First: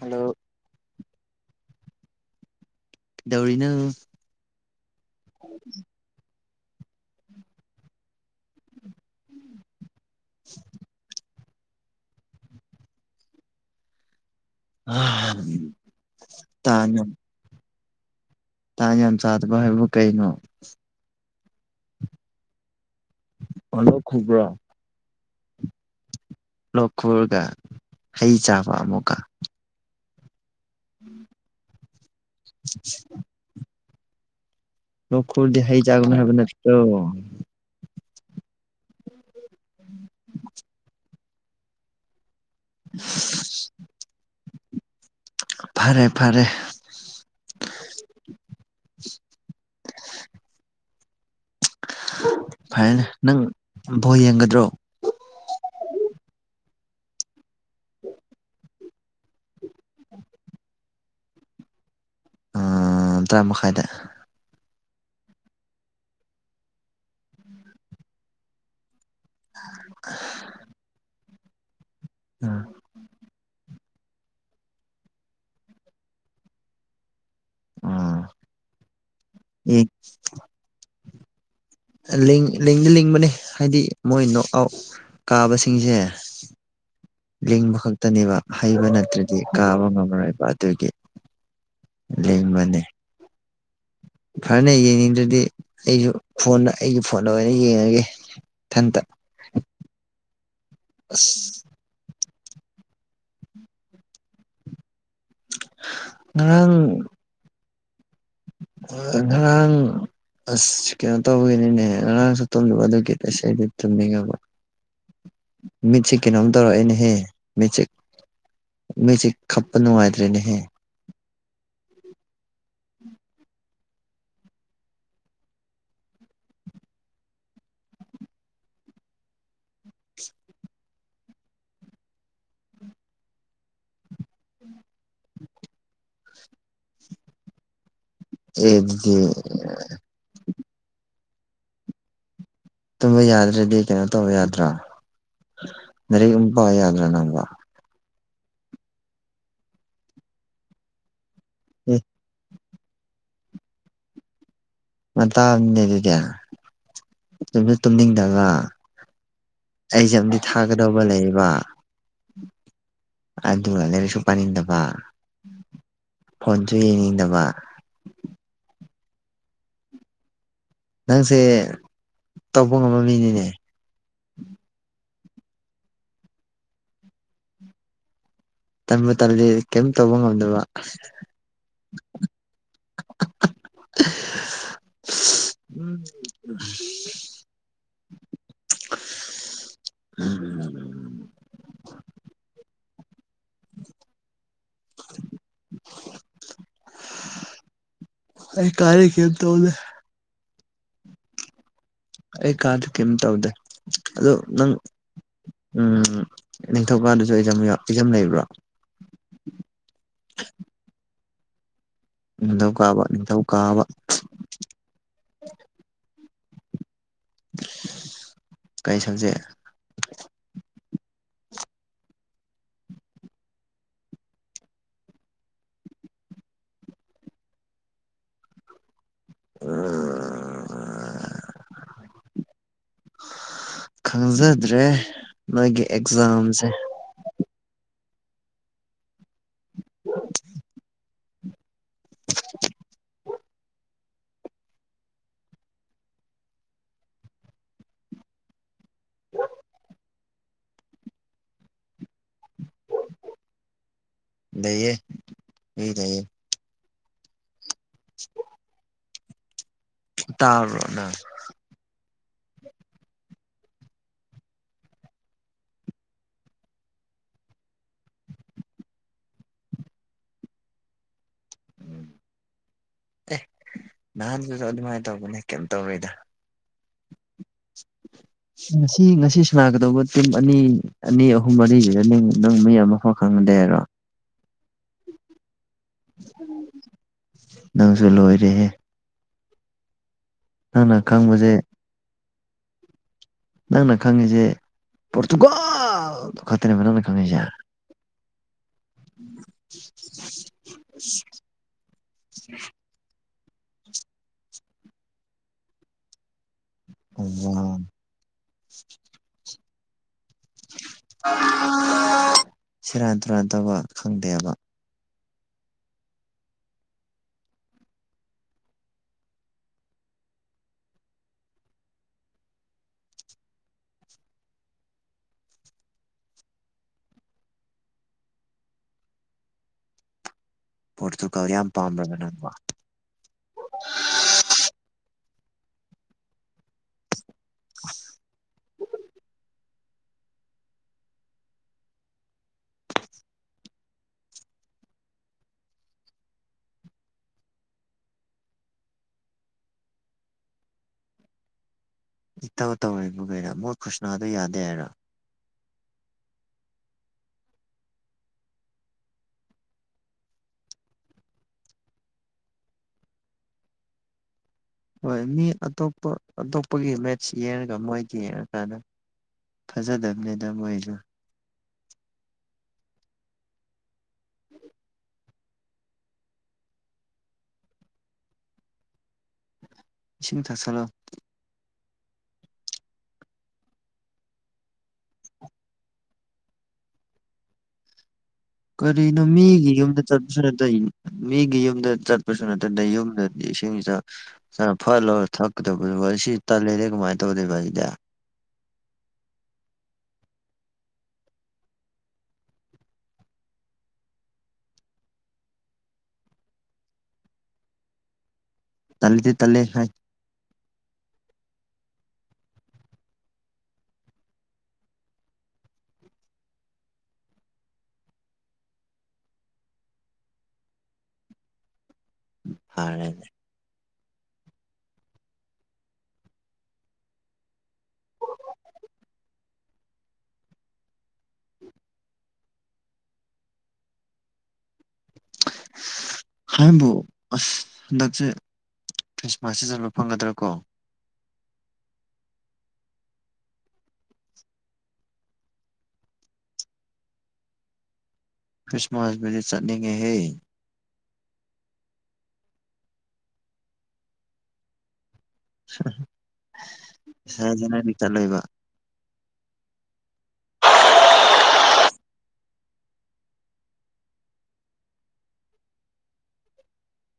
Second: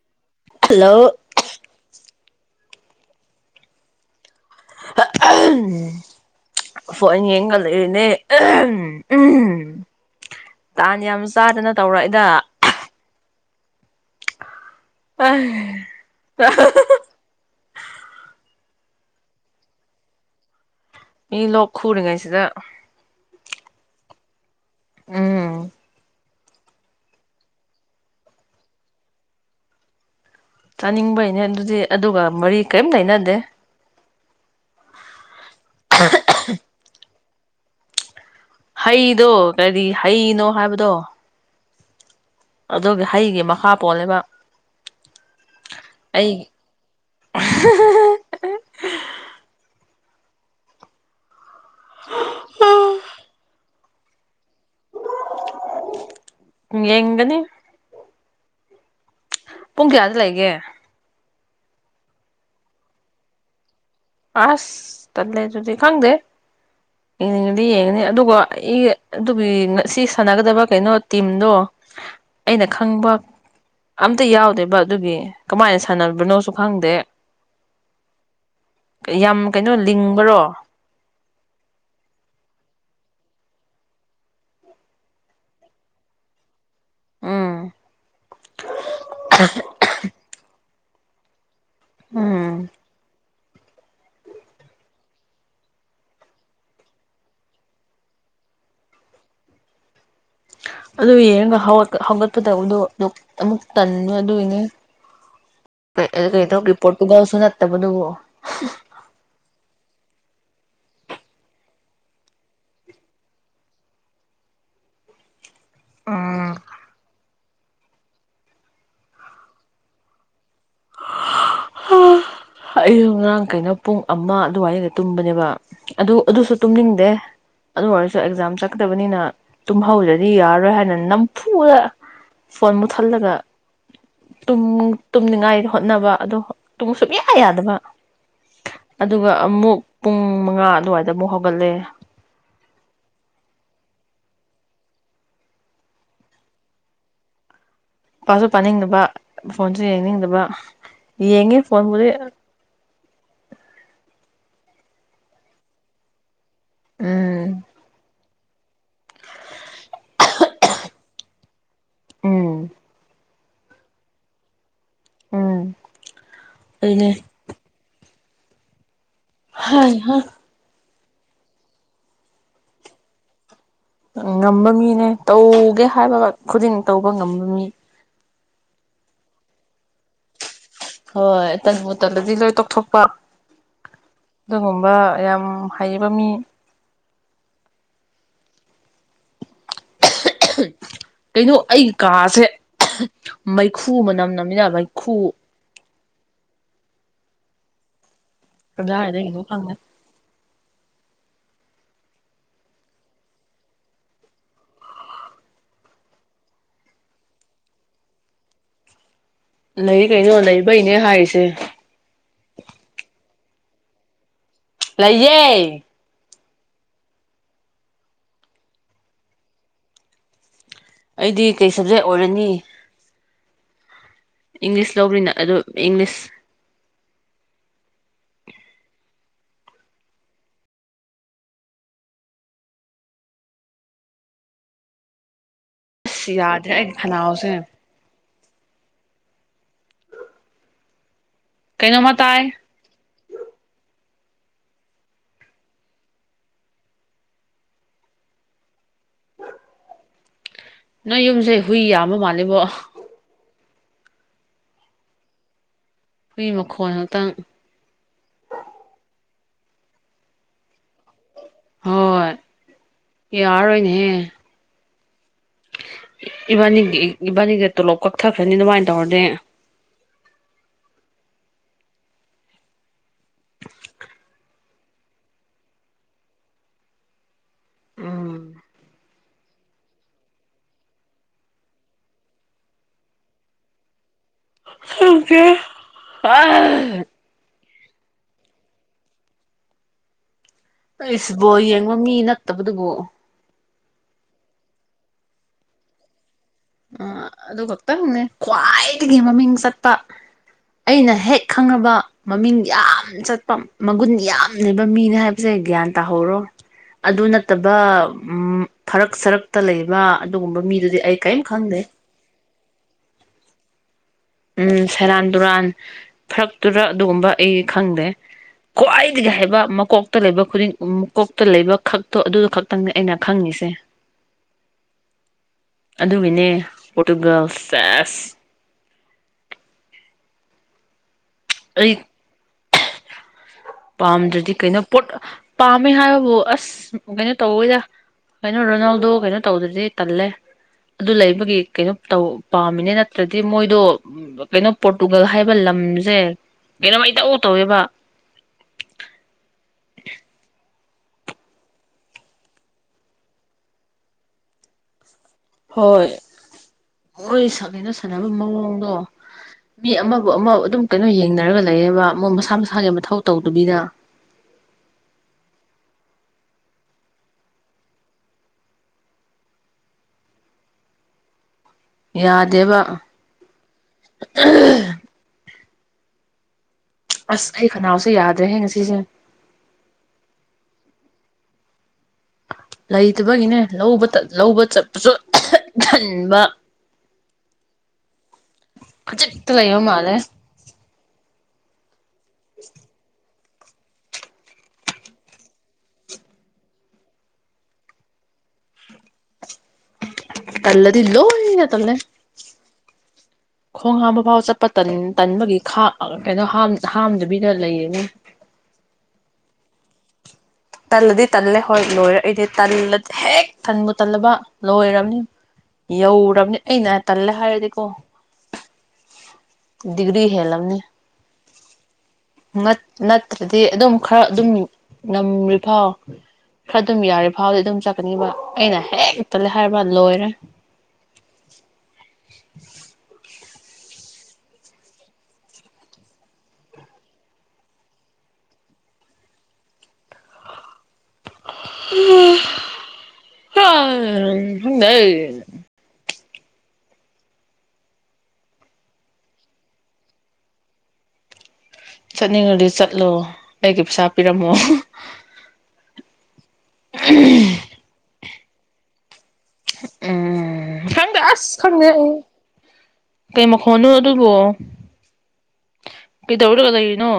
Hello hello ꯀꯩꯗꯧꯔꯤꯅꯣ phone ꯌꯦꯡꯉ ꯂꯩꯔꯤꯅꯦ ꯎꯝ ꯇꯥꯟ ꯌꯥꯝ ꯆꯥꯗꯅ ꯇꯧꯔꯛꯏꯗ ꯇꯥꯟ ꯌꯥꯝ ꯇꯥꯟ ꯌꯥꯝ ꯆꯥꯗꯕ ꯍꯥꯏꯕꯕꯨ ꯀꯩꯅꯣ ꯃꯤ ꯂꯣꯛ ꯈꯨꯔꯤꯉꯩꯁꯤꯗ꯫ ꯑꫭ ꯂꯣꯛ ꯈꯨꯕ꯭ꯔꫭ ꯎꯝ꯫ ꯂꯣꯛ ꯈꯨꯔꯒ ꯍꯩ ꯆꯥꯕ ꯑꯃꯨꯛꯀ꯫ ꯆꯥꯅꯤꯡꯕꯩꯅꯦ ꯑꯗꯨꯗꯤ ꯑꯗꯨꯒ ꯃꯔꯤ ꯀꯔꯤꯝ ꯂꯩꯅꯗꯦ꯫ ꯂꯣꯛ ꯈꯨꯔꯗꯤ ꯍꯩ ꯆꯒꯅꯣ ꯍꯥꯏꯕ ꯅꯠꯇ꯭ꯔꯣ꯫ ꯍꯩꯗꯣ ꯀꯔꯤ ꯍꯩꯅꯣ ꯍꯥꯏꯕꯗꯣ꯫ ꯑꯗꯨꯒꯤ ꯍꯩꯒꯤ ꯃꯈꯥ ꯄꯣꯜꯂꯦꯕ꯫ ꯐꯔꯦ ꯐꯔꯦ ꯑꯩ ꯐꯥꯏꯅ‌ꯦ ꯅꯪ ꯕꫭꯜ ꯌꯦꯡꯒꯗ꯭ꯔꯣ꯫ ꯌꯦꯡꯒꯅꯤ꯫ ꯄꯨꯡ ꯀꯌꯥꯗ ꯂꯩꯒꯦ꯫ ꯎꯝ ꯇꯔꯥ ꯃꯈꯥꯏꯗ꯫ ꯑꯁ ꯇꯜꯂꯦ ꯑꯗꯨꯗꯤ ꯈꯪꯗꯦ ꯌꯦꯡꯅꯤꯡꯉꯗꯤ ꯌꯦꯡꯉꯅꯤ ꯑꯗꯨꯒ ꯑꯩ ꯑꯗꯨꯒꯤ ꯉꯁꯤ ꯁꯥꯟꯅꯒꯗꯕ ꯀꯩꯅꯣ ꯇꯤꯝꯗꯣ ꯑꯩꯅ ꯈꯪꯕ ꯑꯝꯇ ꯌꯥꯎꯗꯦꯕ ꯑꯗꯨꯒꯤ ꯀꯃꯥꯏꯅ ꯁꯥꯟꯅꯕꯅꯣꯁꯨ ꯈꯪꯗꯦ꯫ ꯎꯝ꯫ ꯌꯥꯝ ꯀꯩꯅꯣ ꯂꯤꯡꯕꯔꯣ꯫ ꯂꯤꯡ ꯂꯤꯡꯗꯤ ꯂꯤꯡꯕꯅꯤ ꯍꯥꯏꯗꯤ ꯃꯣꯏ ꯅꯣꯠ ꯑꯥꯎꯠ ꯀꯥꯕꯁꯤꯡꯖꯦ꯫ ꯎꯝ ꯂꯤꯡꯕ ꯈꯛꯇꯅꯦꯕ ꯍꯩꯕ ꯅꯠꯇ꯭ꯔꯗꯤ ꯀꯥꯕ ꯉꯝꯔꯣꯏꯕ ꯑꯗꯨꯒꯤ꯫ ꯂꯤꯡꯕꯅꯦ꯫ ꯐꯔ‌ꯦ ꯌꯦꯡꯅꯤꯡꯗ꯭ꯔꯗꯤ ꯑꯩꯖꯨ ꯐꯣꯟꯗ ꯑꯩꯒꯤ ꯐꯣꯟꯗ ꯑꯣꯏꯅ ꯌꯦꯡꯉꯒꯦ ꯏꯊꯟꯇ꯫ ꯑꯗꯨ ꯌꯦꯡꯉꯒ ꯑꯁ ꯍꯧꯒꯠꯀ ꯍꯧꯒꯠꯄꯗꯧꯕꯗꯣ ꯑꯗꯨ ꯑꯃꯨꯛ ꯇꯟꯕ ꯑꯗꯨꯒꯤꯅꯦ꯫ [unintelligible] ꯉꯔꯥꯡ ꯄꯣꯔꯇꯨꯒꯜ ꯁꯨ ꯅꯠꯇꯕꯗꯨꯕꯨ꯫ ꯑ ꯉꯔꯥꯡ꯫ [unintelligible] ꯑꯁ ꯀꯩꯅꯣ ꯇꯧꯕꯒꯤꯅꯤꯅꯦ ꯉꯔꯥꯡꯁꯨ ꯇꯨꯝꯗꯕ ꯑꯗꯨꯒꯤ ꯉꯁꯤꯗꯤ ꯇꯨꯝꯅꯤꯡꯉꯕ꯫ ꯃꯤꯠꯁꯦ ꯀꯩꯅꯣꯝ ꯇꯧꯔꯛꯑꯦꯅꯦꯍꯦ ꯃꯤꯠꯁꯦ ꯃꯤꯠꯁꯦ ꯈꯞꯄ ꯅꯨꯡꯉꯥꯏꯇ꯭ꯔꯦꯅꯦꯍꯦ꯫ ꯍꯥ꯫ ꯑꯩꯁꯨ ꯉꯔꯥꯡ ꯀꯩꯅꯣ ꯄꯨꯡ ꯑꯃ ꯑꯗꯨꯋꯥꯏꯗ ꯇꯨꯝꯕꯅꯦꯕ ꯑꯗꯨ ꯑꯗꯨꯁꯨ ꯇꯨꯝꯅꯤꯡꯗꯦ꯫ ꯑꯗꯨ ꯑꯣꯏꯔꯁꯨ ꯑꯦꯛꯖꯥꯝ ꯆꯛꯀꯗꯕꯅꯤꯅ ꯇꯨꯝꯍꯧꯗ꯭ꯔꯗꯤ ꯌꯥꯔꯔꯣꯏ ꯍꯥꯏꯅ ꯅꯝꯐꯨꯗ ꯐꯣꯟ ꯃꯨꯠꯊꯠꯂꯒ ꯇꯨꯝ ꯇꯨꯝꯅꯤꯡꯉꯥꯏ ꯍꯣꯠꯅꯕ ꯑꯗꯣ ꯇꯨꯝꯃꯨ ꯁꯨꯡꯌꯥ ꯌꯥꯗꯕ ꯑꯦ ꯑꯗꯨꯗꯤ ꯑꯗꯨꯒ ꯑꯃꯨꯛ꯫ ꯄꯨꯡ ꯃꯉꯥ ꯑꯗꯨꯋꯥꯏꯗ ꯑꯃꯨꯛ ꯍꯧꯒꯠꯂꯦ꯫ ꯇꯨꯝꯕ ꯌꯥꯗ꯭ꯔꯗꯤ ꯀꯩꯅꯣ ꯇꯧꯕ ꯌꯥꯗ꯭ꯔꯥ ꯂꯥꯢꯔꯤꯛ ꯑꯃꯨꯛ ꯄꯥ ꯌꯥꯗ꯭ꯔꯥ ꯅꯪꯕꯣ꯫ ꯄꯥꯁꯨ ꯄꯥꯅꯤꯡꯗꯕ ꯐꯣꯟꯁꯨ ꯌꯦꯡꯅꯤꯡꯗꯕ ꯌꯦꯡꯉꯤ ꯑꯦ ꯐꯣꯟꯕꯨꯗꯤ꯫ ꯉꯟꯇꯥ ꯅꯦ [unintelligible] ꯑꯗꯨꯗꯤ ꯎꯝ ꯇꯨꯝꯖꯨ ꯇꯨꯝꯅꯤꯡꯗꯕ ꯑꯩꯖꯥꯝ ꯗꯤ ꯊꯥꯒꯗꯧꯕ ꯂꯩꯕ ꯎꯝ ꯑꯗꯨꯒ ꯂꯥꯏꯔꯤꯛꯁꯨ ꯄꯥꯅꯤꯡꯗꯕ ꯎꯝ ꯐꯣꯟꯁꯨ ꯑꯗꯨꯅꯦ ꯌꯦꯡꯅꯤꯡꯗꯕ ꯍꯥꯢ ꯍꯥ ꯅꯪꯁꯦ ꯇꯧꯕ ꯉꯝꯕ ꯃꯤꯅꯤꯅꯦ ꯉꯝꯕ ꯃꯤꯅꯦ ꯇꯧꯒꯦ ꯍꯥꯏꯕꯒ ꯈꯨꯗꯤꯡ ꯇꯧꯕ ꯉꯝꯕ ꯃꯤ ꯇꯟꯕꯨ ꯇꯜꯂꯤ ꯀꯩꯝ ꯇꯧꯕ ꯉꯝꯗꯕ ꯑꯁ ꯍꯣꯏ ꯇꯟꯕꯨꯨ ꯇꯜꯂꯗꯤ ꯂꯣꯏ ꯇꯣꯛꯊꯣꯛꯄ ꯑꯗꯨꯒꯨꯝꯕ ꯌꯥꯝ ꯍꯩꯕ ꯃꯤ [unintelligible] ꯀꯩꯅꯣ ꯑꯩꯒꯤ ꯀꯥꯁꯦ [unintelligible] ꯃꯩꯈꯨ ꯃꯅꯝ ꯅꯝꯃꯤꯗ ꯃꯩꯈꯨ ꯑꯩ ꯇꯥꯔꯤ ꯀꯦꯝ ꯀꯗꯥꯏꯗꯒꯤꯅꯣ ꯇꯧꯗꯦ ꯈꯪꯗꯦ ꯑꯩ ꯀꯥꯗ ꯀꯦꯝ ꯇꯧꯗꯦ ꯑꯗꯣ ꯅꯪ ꯎꯝ ꯅꯤꯡꯊꯧꯀꯗꯁꯨ ꯑꯦꯖꯥꯝꯌ ꯑꯦꯛꯖꯥꯝ ꯂꯩꯕ꯭ꯔꯣ ꯂꯩ ꯀꯩꯅꯣ ꯂꯩꯕꯩꯅꯦ ꯍꯥꯏꯔꯤꯁꯦ ꯅꯤꯡꯊꯧꯀꯥꯕ ꯅꯤꯡꯊꯧꯀꯥꯕ ꯂꯩꯌꯦ ꯀꯩ ꯁꯕꯖꯦꯛ ꯑꯩꯗꯤ ꯀꯩ ꯁꯕꯖꯦꯛ ꯑꯣꯏꯔꯅꯤ ꯏꯪꯂꯤꯁ ꯂꯧꯕꯅꯤꯅ ꯑꯗꯨꯝ ꯏꯪꯂꯤꯁ [unintelligible] ꯈꯪꯖꯗ꯭ꯔꯦ ꯅꯣꯏꯒꯤ ꯑꯦꯛꯖ__ ꯁꯤ ꯌꯥꯗ꯭ꯔꯦ ꯑꯩꯒꯤ ꯈꯅꯥꯎꯁꯦ [unintelligible] ꯀꯩꯅꯣꯝꯃ ꯇꯥꯏ ꯅꯣꯏ ꯌꯨꯝꯁꯦ ꯍꯨꯏ ꯌꯥꯝꯕ ꯃꯥꯜꯂꯦꯕꯣ ꯂꯩꯌꯦ ꯍꯨꯏ ꯂꯩꯌꯦ ꯍꯨꯏ ꯃꯈꯣꯟ ꯉꯥꯛꯇꯪ [inaudible] ꯇꯥꯕ꯭ꯔꯣ ꯅꯪ ꯍꯣꯏ ꯌꯥꯔꯔꯣꯏꯅꯦꯍꯦ ꯏꯕꯥꯅꯤꯒꯤ ꯏꯕꯥꯅꯤꯒ ꯇꯣꯂꯣꯞ ꯀꯛꯊꯈ꯭ꯔꯅꯤ ꯑꯗꯨꯃꯥꯏꯅ ꯇꯧꯔꯗꯤ ꯎꯝ ꯑꯦꯍ ꯅꯍꯥꯟꯗꯨꯁꯨ ꯑꯗꯨꯃꯥꯏꯅ ꯇꯧꯕꯅꯦ ꯀꯩꯝ ꯇꯧꯔꯣꯏꯗ [unintelligible] ꯁꯤ ꯉꯁꯤ ꯁꯅꯥꯒꯗꯧꯕ ꯇꯤꯝ ꯑꯅꯤ ꯑꯅꯤ ꯑꯍꯨꯝ ꯃꯔꯤꯁꯤꯗ ꯅꯤꯡ ꯅꯪ ꯃꯤ ꯑꯃꯐꯥꯎ ꯈꯪꯗꯦ ꯍꯥꯏꯔꯣ [unintelligible] ꯅꯪꯁꯨ ꯂꯣꯏꯔꯦꯍꯦ ꯅꯪꯅ ꯑꯩꯁ ꯈꯪꯕꯁꯦ ꯕꯣꯜ ꯌꯦꯡꯕ ꯃꯤ ꯅꯠꯇꯕꯗꯨꯕꯨ ꯅꯪꯅ ꯈꯪꯉꯤꯖꯦ ꯄꯣꯔꯇꯨꯒꯜ ꯈꯛꯇꯅꯦꯕ ꯅꯪꯅ ꯑ ꯈꯪꯉꯤꯁꯦ ꯑꯗꯨ ꯈꯛꯇꯪꯅꯦ ꯈ꯭ꯋꯥꯏꯗꯒꯤ ꯃꯃꯤꯡ ꯆꯠꯄ ꯑꯩꯅ ꯍꯦꯛ ꯈꯪꯉꯕ ꯃꯃꯤꯡ ꯌꯥꯝ ꯆꯠꯄ ꯃꯒꯨꯟ ꯌꯥꯝ ꯂꯩꯕ ꯃꯤꯅꯤ ꯍꯥꯏꯕ__ ꯕꯁꯦ ꯒ꯭ꯌꯥꯟ ꯇꯥꯍꯧꯔꯣ [inaudible] ꯑꯗꯨ ꯅꯠꯇꯕ ꯎꯝ ꯐꯔꯛ ꯁꯔꯛꯇ ꯂꯩꯕ ꯑꯗꯨꯒꯨꯝꯕ ꯃꯤꯗꯨꯗꯤ ꯑꯩ__ [unintelligible] ꯁꯦꯔꯥꯟ ꯇꯨꯔꯥꯟ ꯇꯧꯕ ꯈꯪꯗꯦꯕ ꯎꯝ ꯁꯦꯔꯥꯟ ꯇꯨꯔꯥꯟ ꯐꯔꯛ ꯇꯨꯔꯛ ꯑꯗꯨꯒꯨꯝꯕ ꯑꯩ ꯈꯪꯗꯦ ꯈ꯭ꯋꯥꯏꯗꯒꯤ ꯍꯩꯕ ꯃꯀꯣꯛꯇ ꯂꯩꯕ ꯈꯨꯗꯤꯡ ꯃꯀꯣꯛꯇ ꯂꯩꯕ ꯈꯛꯇꯣ ꯑꯗꯨꯗ ꯈꯛ ꯇꯪꯅꯦ ꯑꯩꯅ ꯈꯪꯉꯤꯁꯦ [inaudible] ꯑꯗꯨꯒꯤꯅꯦ ꯄꯣꯔꯇꯨꯒꯜ ꯁꯦꯁ ꯫ ꯄꯣꯔꯇꯨꯒꯜ ꯌꯥꯝ ꯑꯩ ꯄꯥꯝꯕ ꯅꯪꯕꯣ꯫ ꯄꯥꯝꯗ꯭ꯔꯗꯤ ꯀꯩꯅꯣ ꯄꯣꯠ ꯄꯥꯝꯃꯦ ꯍꯥꯏꯕꯕꯨ ꯑꯁ ꯀꯩꯅꯣ ꯇꯧꯕꯗ ꯀꯩꯅꯣ ꯔꯣꯅꯥꯜꯗꯣ ꯀꯩꯅꯣ ꯇꯧꯗ꯭ꯔꯗꯤ ꯇꯜꯂꯦ꯫ ꯑꯗꯨ ꯂꯩꯕꯒꯤ ꯀꯩꯅꯣ ꯇꯧ ꯄꯥꯝꯃꯤꯅꯦ ꯅꯠꯇ꯭ꯔꯗꯤ ꯃꯣꯏꯗꯣ ꯀꯩꯅꯣ ꯄꯣꯔꯇꯨꯒꯜ ꯍꯥꯏꯕ ꯂꯝꯁꯦ ꯀꯩꯅꯣꯃꯩꯇꯧ ꯇꯧꯋꯦꯕ꯫ ꯏꯇꯧ ꯇꯧꯔꯤꯕꯕꯦꯔꯥ ꯃꯣꯏ ꯈꯨꯁꯅꯥꯗꯨ ꯌꯥꯗꯦ ꯍꯥꯏꯔꯣ꯫ ꯍꯣꯏ ꯃꯣꯏ ꯁꯛꯅꯤꯅ ꯁꯥꯟꯅꯕ ꯃꯑꯣꯡꯗꯣ ꯃꯤ ꯑꯃꯕꯨ ꯑꯃ ꯑꯗꯨꯝ ꯀꯩꯅꯣ ꯌꯦꯡꯅꯔꯒ ꯂꯩꯌꯦꯕ ꯃꯣꯏ ꯃꯁꯥ ꯃꯁꯥꯒꯤ ꯃꯊꯧ ꯇꯧꯗꯕꯤꯗ ꯍꯣꯏ ꯃꯤ ꯑꯇꯣꯞꯄ ꯑꯇꯣꯞꯄꯒꯤ ꯃꯦꯠꯁ ꯌꯦꯡꯉꯒ ꯃꯣꯏꯒꯤ ꯌꯦꯡꯉꯀꯥꯟꯗ ꯐꯖꯗꯕꯅꯤꯗ ꯃꯣꯏꯁꯨ ꯌꯥꯗꯦꯕ [inaudible] ꯑꯁ ꯑꯩ ꯈꯅꯥꯎꯁ‌ꯦ ꯌꯥꯗ꯭ꯔꯦꯍ‌ꯦ ꯉꯁꯤꯁꯦ꯫ ꯏꯁꯤꯡ ꯊꯛꯆꯜꯂꯣ꯫ ꯂꯩꯇꯕꯒꯤꯅꯦ ꯂꯧꯕꯇꯠ-ꯂꯧꯕ ꯆꯠꯄꯁꯨ ꯇꯟꯕ ꯀꯔꯤꯅꯣ ꯈꯖꯤꯛꯇ ꯃꯤꯒꯤ ꯂꯩꯕ ꯌꯨꯝꯗ ꯃꯥꯜꯂꯦ ꯆꯠꯄꯁꯨ ꯅꯠ ꯇꯩꯅꯨ ꯃꯤꯒꯤ ꯌꯨꯝꯗ ꯆꯠꯄꯁꯨ ꯅꯠꯇ ꯗꯌꯨꯝꯗ ꯏꯁꯤꯡ-ꯏꯆꯥꯎ‌ꯆꯥꯟꯅ ꯐꯠꯂꯧꯔꯒ ꯊꯛꯀꯗꯕ ꯑꯗꯨꯒ ꯑꯁꯤ ꯇꯜꯂ‌ꯦꯔꯦ ꯀꯥꯃꯥꯏ ꯇꯧꯗꯣꯏꯕ ꯑꯗꯨꯗꯤ ꯇꯜꯂꯗꯤ ꯂꯣꯏꯅ ꯇꯜꯂꯦ꯫ ꯈꯣꯡ ꯍꯥꯝꯕ ꯐꯥꯎ ꯆꯠꯄ ꯇꯟ-ꯇꯟꯕꯒꯤ ꯈꯥꯛ ꯀꯩꯅꯣ ꯍꯥꯝ-ꯍꯥꯝꯗꯕꯤꯗ ꯂꯩꯔꯤꯅꯤ꯫ ꯇꯜꯂꯗꯤ ꯇꯝꯂꯦ ꯍꯥꯏ꯫ ꯇꯜꯂꯗꯤ ꯇꯜꯂꯦ ꯍꯣꯏ ꯂ‌ꯣꯏꯔ‌ꯦ ꯑꯩꯗꯤ ꯇꯜꯂꯗꯤ ꯍꯦꯛ ꯇꯟꯕꯨ ꯇꯜꯂꯕ ꯂꯣꯏꯔꯕꯅꯤ꯫ ꯌꯧꯔꯕꯅꯤ ꯑꯩꯅ ꯇꯜꯂꯦ ꯍꯥꯏꯔꯗꯤꯀꯣ ꯗꯤꯒ꯭ꯔꯤ ꯍꯦꯜꯂꯝꯅꯤ ꯐꯔꯦ ꯅꯠ-ꯅꯠꯇ꯭ꯔ ꯑꯗꯨꯗꯤ ꯑꯗꯨꯝ ꯈꯔ ꯑꯗꯨꯝ ꯉꯝ꯭ꯔꯤꯐꯥꯎ ꯈꯔ ꯑꯗꯨꯝ ꯌꯥꯔꯤ ꯐꯥꯎꯗꯤ ꯑꯗꯨꯝ ꯆꯠꯀꯅꯤꯕ ꯑꯩꯅ ꯍꯦꯛ ꯇꯜꯂꯦ ꯍꯥꯏꯔꯕ ꯂꯣꯏꯔꯦ꯫ [inaudible] ꯍꯥꯏꯕꯨ ꯑꯁ ꯍꯟꯗꯛꯁꯦ ꯈ꯭ꯔꯤꯁꯃꯥꯁ ꯁꯤ ꯆꯟꯕ ꯐꯪꯒꯗ꯭ꯔꯥ ꯀꯣ ꯈꯪꯗ‌ꯩꯍꯦ꯫ ꯈ꯭ꯔꯤꯁꯃꯥꯁꯕꯨꯗꯤ ꯆꯠꯅꯤꯡꯉꯦꯍꯦ꯫ ꯆꯠꯅꯤꯡꯉꯗꯤ ꯆꯠꯂꯣ ꯑꯩꯒꯤ ꯄꯩꯁꯥ ꯄꯤꯔꯝꯃꯣ꫰꫰ ꯉꯥꯏꯁꯤꯅꯗꯤ ꯆꯠꯂꯣꯏꯕ ꯎꯝ ꯈꯪꯗꯦ ꯑꯁ ꯈꯪꯗ‌ꯦ ꯑꯩ ꯀꯩ ꯃꯈꯣꯟꯅꯣ ꯑꯗꯨꯕꯨꯣ ꯀꯩꯗꯧꯔꯅ ꯂꯩꯔꯤꯅꯣ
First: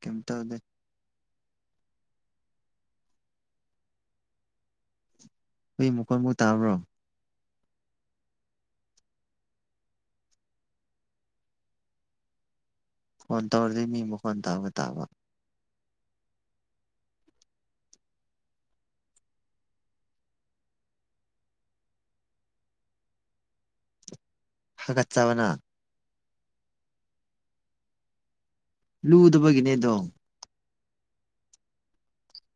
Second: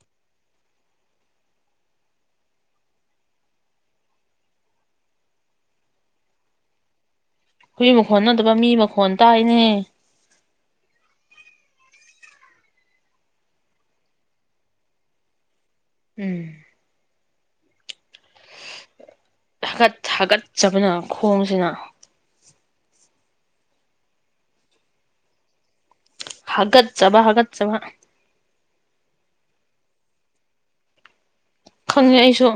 ꯀꯩꯝ ꯇꯧꯗꯦ꯫ ꯍꯨꯏ ꯃꯈꯣꯏ ꯃꯨꯛ ꯇꯥꯕ꯭ꯔꯣ ꯍꯨꯏ ꯃꯈꯣꯟ ꯅꯠꯇꯕ ꯃꯤ ꯃꯈꯣꯟ ꯇꯥꯏꯅꯦ꯫ ꯐꯣꯟ ꯇꯧꯔꯗꯤ ꯃꯤ ꯃꯈ‌ꯣꯟ ꯇꯥꯕ ꯇꯥꯕꯥ ꯎꯝ ꯊꯀꯠ-ꯊꯒꯠꯆꯕꯅ ꯈꯣꯡꯖꯤꯅ ꯍꯥꯒꯠ ꯆꯕꯅꯥ ꯍꯥꯒꯠꯆꯥꯕ-ꯍꯥꯒꯠꯆꯕ꯫ ꯂꯨꯗꯕꯒꯤꯅꯦꯗꯣ ꯈꯪꯉꯦ ꯑꯩꯁꯨ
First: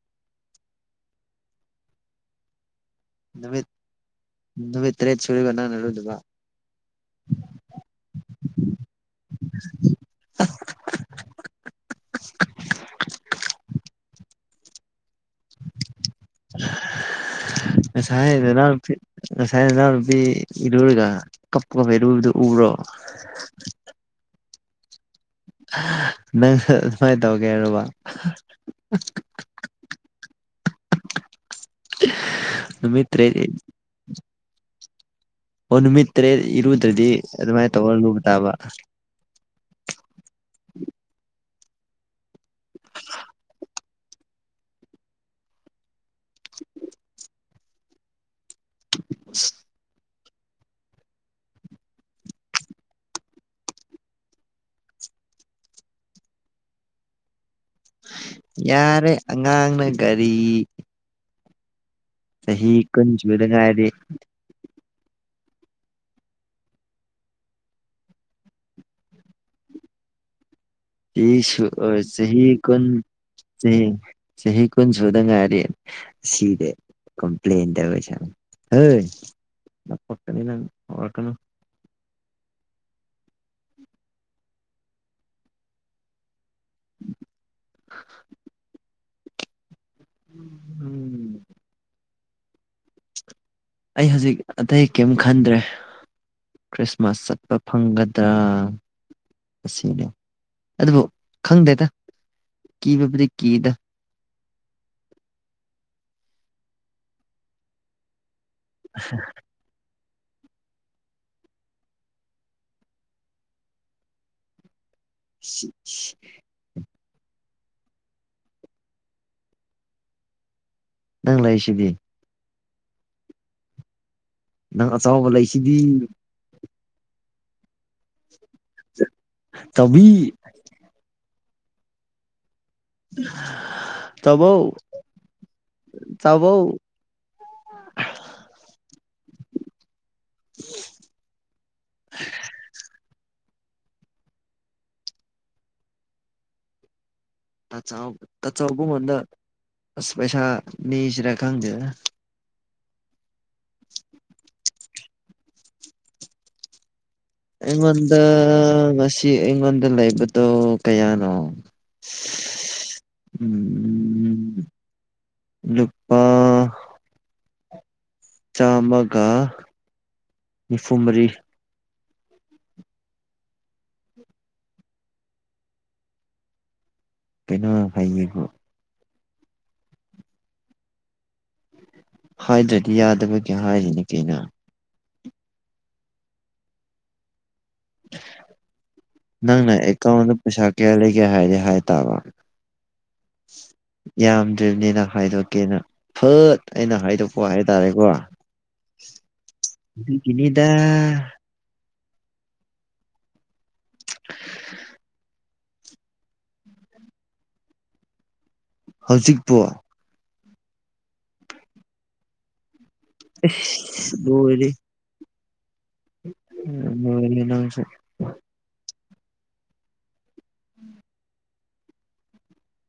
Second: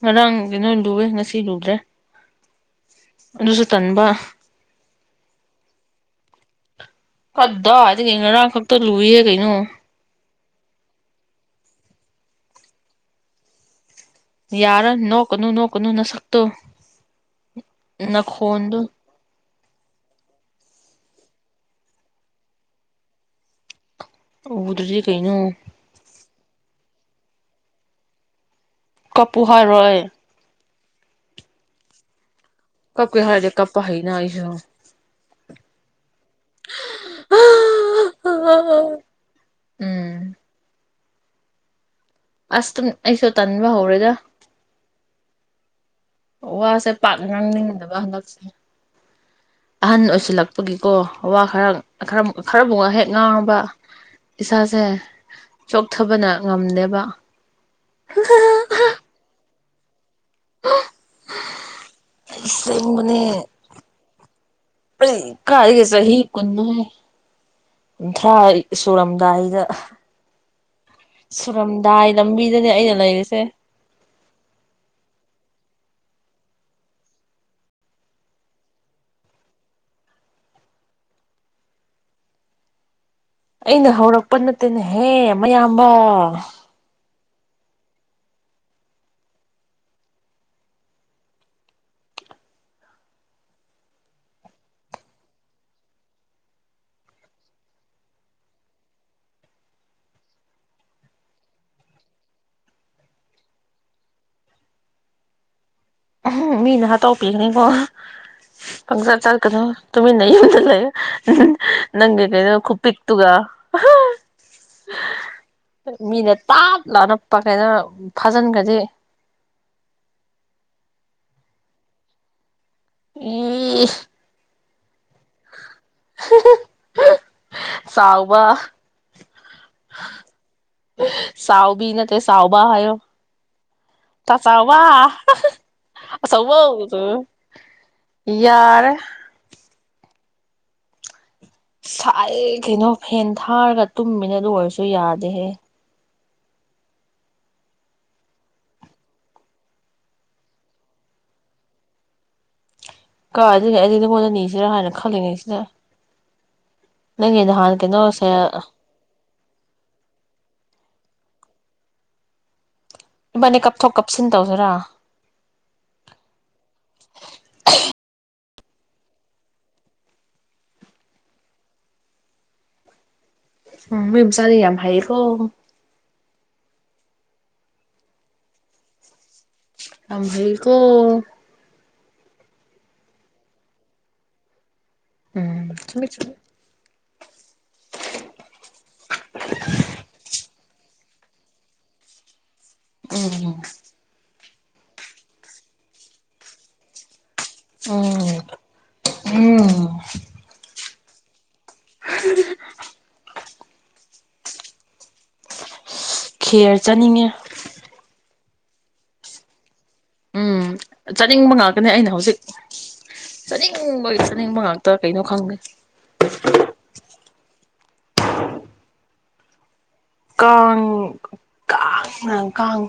ꯉꯔꯥꯡ ꯅꯨꯡꯗꯤꯟꯗꯨ ꯂꯨꯑꯦ ꯉꯁꯤ ꯂꯨꯗ꯭ꯔꯦ꯫ ꯑꯗꯨꯁꯨ ꯅꯨꯃꯤꯠ ꯇꯟꯕ ꯅꯨꯃꯤꯠ ꯇ꯭ꯔ‌ꯦꯠ ꯁꯨꯔ‌ꯦꯀ‌ꯣ ꯅꯪꯅ ꯂꯨꯗꯕ꯫ ꯀꯗꯥꯏꯗꯒꯤꯅ‌ꯣ ꯉꯔꯥꯡ ꯈꯛꯇꯥ ꯂꯨꯏꯌꯦ ꯀꯩꯅꯣ ꯌꯔꯟ ꯅꯣꯛꯀꯅꯨ-ꯅ‌ꯣꯛꯀꯅꯨ ꯅꯁꯛꯛꯇꯣ ꯉꯁꯥꯏ ꯅꯈꯣꯟꯟꯗ‌ꯣ ꯅꯅꯥꯎꯅꯨꯄꯤ ꯉꯁꯥꯏ ꯅꯅꯥꯎꯅꯨꯄꯤ ꯏꯔ‌ꯨꯔꯤꯔꯥ ꯀꯞꯄꯒ ꯏꯔꯨꯕꯗ‌ꯣ ꯎꯕ꯭ꯔꯣ ꯎꯗ꯭ꯔꯗꯤ ꯀꯩꯅꯣ ꯅꯪꯁꯨ ꯑꯗꯨꯃꯥꯏꯅ ꯇꯧꯒꯦꯔ‌‌ꯣꯕ ꯀꯞꯄꯨ ꯍꯥꯏꯔꯣ ꯑꯩ [unintelligible] ꯀꯞꯀꯦ ꯍꯥꯔꯗꯤ ꯀꯞꯄ ꯍꯩꯅ‌ ꯑꯩꯁꯨ ꯑꯣ ꯅꯨꯃꯤꯠ ꯇꯔꯦꯠ ꯏꯔꯨꯗ꯭ꯔꯗꯤ ꯑꯗꯨꯃꯥꯏꯅ ꯇꯧꯔ ꯂꯨꯕ ꯇꯥꯕ ꯎꯝ ꯑꯁ ꯇꯨꯝ ꯑꯩꯁꯨ ꯇꯟꯕ ꯍꯧꯔꯦꯗ ꯋꯥꯁꯦ ꯄꯥꯛꯅ ꯉꯥꯡꯅꯤꯡꯗꯕ ꯍꯟꯗꯛꯁꯦ ꯑꯍꯟ ꯑꯣꯏꯁꯤꯜꯂꯛ ꯄꯒꯤꯀꯣ ꯋꯥ ꯈꯔ‌‌ꯪ ꯈꯔꯝ ꯈꯔꯕꯨꯛ ꯉ ꯍꯦꯛ ꯉꯥꯎꯔꯕ ꯏꯁꯥꯁꯦ ꯆꯣꯛꯊꯕꯅ ꯉꯝꯗꯦꯕ ꯌꯥꯔꯦ ꯑꯉꯥꯡꯅ ꯒꯥꯔꯤ ꯆꯍꯤ ꯀꯨꯟ ꯑꯁꯦꯡꯕꯅꯦ ꯁꯨꯕꯗꯉꯥꯏꯔꯤ ꯑꯩ ꯀꯥꯏꯗꯩ ꯆꯍꯤ ꯀꯨꯟꯅꯣꯍꯦ ꯀꯨꯟꯊ꯭ꯔꯥ ꯁꯨꯔꯝꯗꯥꯏꯁꯤꯗ ꯆꯍꯤ ꯁꯨ ꯁꯨꯔꯝꯗꯥꯏ ꯆꯍꯤ ꯂꯝꯕꯤꯗꯅꯦ ꯀꯨꯟ ꯑꯩꯅ ꯂꯩꯔꯤꯁꯦ ꯆꯍꯤ ꯆꯍꯤ ꯀꯨꯟ ꯁꯨꯗ ꯉꯥꯏꯔꯤ ꯁꯤꯔꯦ ꯀꯝꯄ꯭ꯂꯟ ꯇꯧꯔꯤꯁꯦ ꯌꯦꯡꯉꯣ ꯍꯦ [unintelligible] ꯑꯩꯅ ꯍꯧꯔꯛꯄ ꯅꯠꯇꯦꯅꯦꯍꯦ ꯃꯌꯥꯝꯕ [unintelligible] ꯎꯝ ꯑꯩ ꯍꯧꯖꯤꯛ ꯑꯇꯩ ꯀꯔꯤꯝ ꯈꯟꯗ꯭ꯔꯦ ꯈ꯭ꯔꯤꯁꯃꯥꯁ ꯆꯠꯄ ꯐꯪꯒꯗ꯭ꯔꯥ ꯑꯁꯤꯅꯦ ꯑꯗꯨꯕꯨ ꯈꯪꯗꯦꯗ ꯀꯤꯕꯕꯨꯗꯤ ꯀꯤꯗ ꯎꯝꯍꯨ ꯃꯤꯅ ꯍꯥꯠꯗꯣꯛꯄꯤꯒꯅꯤꯀꯣ ꯄꯪꯆꯠ ꯆꯠꯀꯅꯨ [unintelligible] ꯃꯤꯅ ꯇꯥꯞ ꯂꯥꯅ ꯄ ꯀ ꯩꯅꯣ ꯐꯥꯖꯤꯟꯈꯗꯤ ꯅꯪ ꯂꯩꯁꯤꯗꯤ ꯎꯝ ꯅꯪ ꯑꯆꯧꯕ ꯂꯩꯁꯤꯗꯤ ꯆꯥꯎꯕ ꯆ ꯆꯥꯎꯕꯤ ꯆꯥꯎꯕꯤ ꯅꯠꯇꯦ ꯆꯥꯎꯕ ꯍꯥꯏꯌꯣ ꯇꯥ ꯆꯥꯎꯕꯧ ꯆꯥꯎꯕ ꯆꯥꯎꯕꯧ ꯑꯆꯧꯕꯣ ꯌꯥꯔꯦ ꯁꯥꯏꯌꯦ ꯀꯩꯅꯣ ꯐꯦꯟ ꯊꯥꯔꯒ ꯇꯨꯝꯃꯤꯅꯦ ꯑꯗꯨ ꯑꯣꯏꯔꯁꯨ ꯌꯥꯗꯦꯍꯦ ꯇꯥ ꯆꯥꯎ ꯇꯥ ꯆꯥꯎꯕ ꯅꯪꯉꯣꯡꯗ ꯑꯁ ꯄꯩꯁꯥ ꯅꯤꯁꯤꯔꯥ ꯈꯪꯗꯦꯗ ꯀꯥꯏꯗꯩ ꯑꯩꯗꯤ ꯅꯪꯉꯣꯟꯗ ꯅꯤꯁꯤꯔꯥ ꯍꯥꯏꯅ ꯈꯜꯂꯤꯉꯩ ꯁꯤꯗ ꯑꯩꯉꯣꯟꯗ ꯀꯩꯅꯣꯁꯦ ꯉꯁꯤ ꯁꯤ ꯑꯩꯉꯣꯟꯗ ꯂꯩꯕꯗꯣ ꯀꯌꯥꯅꯣ ꯏꯕꯥꯟꯅꯤ ꯀꯞꯊꯣꯛ ꯀꯞꯁꯤꯟ ꯎꯝ ꯇꯧꯁꯤꯔꯥ ꯂꯨꯄꯥ ꯆꯥꯝꯃꯒ ꯅꯤꯐꯨ ꯃꯔꯤ ꯎꯝ ꯃꯣꯏ ꯃꯆꯥꯗꯤ ꯌꯥꯝ ꯍꯩꯌꯦꯀꯣ ꯀꯩꯅꯣ ꯍꯩꯌꯦꯕꯨ ꯌꯥꯝ ꯍꯩꯀꯣ ꯍꯥꯏꯗ꯭ꯔꯗꯤ ꯌꯥꯗꯕꯒꯤ ꯍꯥꯏꯔꯤꯅꯤ ꯀꯩꯅꯣ ꯎꯝ ꯊꯨꯝꯃꯦ ꯆꯨꯝ ꯅꯪꯅ ꯑꯦꯀꯥꯎꯟꯗ ꯄꯩꯁꯥ ꯀꯌꯥ ꯂꯩꯒꯦ ꯍꯥꯏꯔꯗꯤ ꯍꯥꯏ ꯇꯥꯕ ꯎꯝꯍꯨꯝ ꯌꯥꯝꯗ꯭ꯔꯕꯅꯤꯅ ꯍꯥꯏꯗꯣꯛꯀꯦꯅ ꯐꯠ ꯑꯩꯅ ꯍꯥꯏꯗꯣꯛꯄ ꯍꯥꯏꯇꯥꯔꯦꯀꯣ ꯎꯝ ꯎꯝ ꯑꯗꯨꯒꯤꯅꯤꯗ [unintelligible] inaudible ꯈꯦꯔ ꯆꯥꯅꯤꯡꯉꯦ ꯍꯧꯖꯤꯛꯄꯨ ꯎꯝ ꯆꯥꯅꯤꯡꯕ ꯉꯥꯛꯇꯦꯅꯦ ꯑꯩꯅ ꯍꯧꯖꯤꯛ ꯆꯥꯅꯤꯡꯕꯒꯤ ꯆꯥꯅꯤꯡꯕ ꯂꯣꯏꯔꯦ ꯉꯥꯛꯇ ꯀꯩꯅꯣ ꯈꯪꯗꯦ ꯂꯣꯏꯔꯦ ꯅꯪꯁꯨ ꯀꯥꯡ ꯀꯥꯡꯅ ꯀꯥꯡ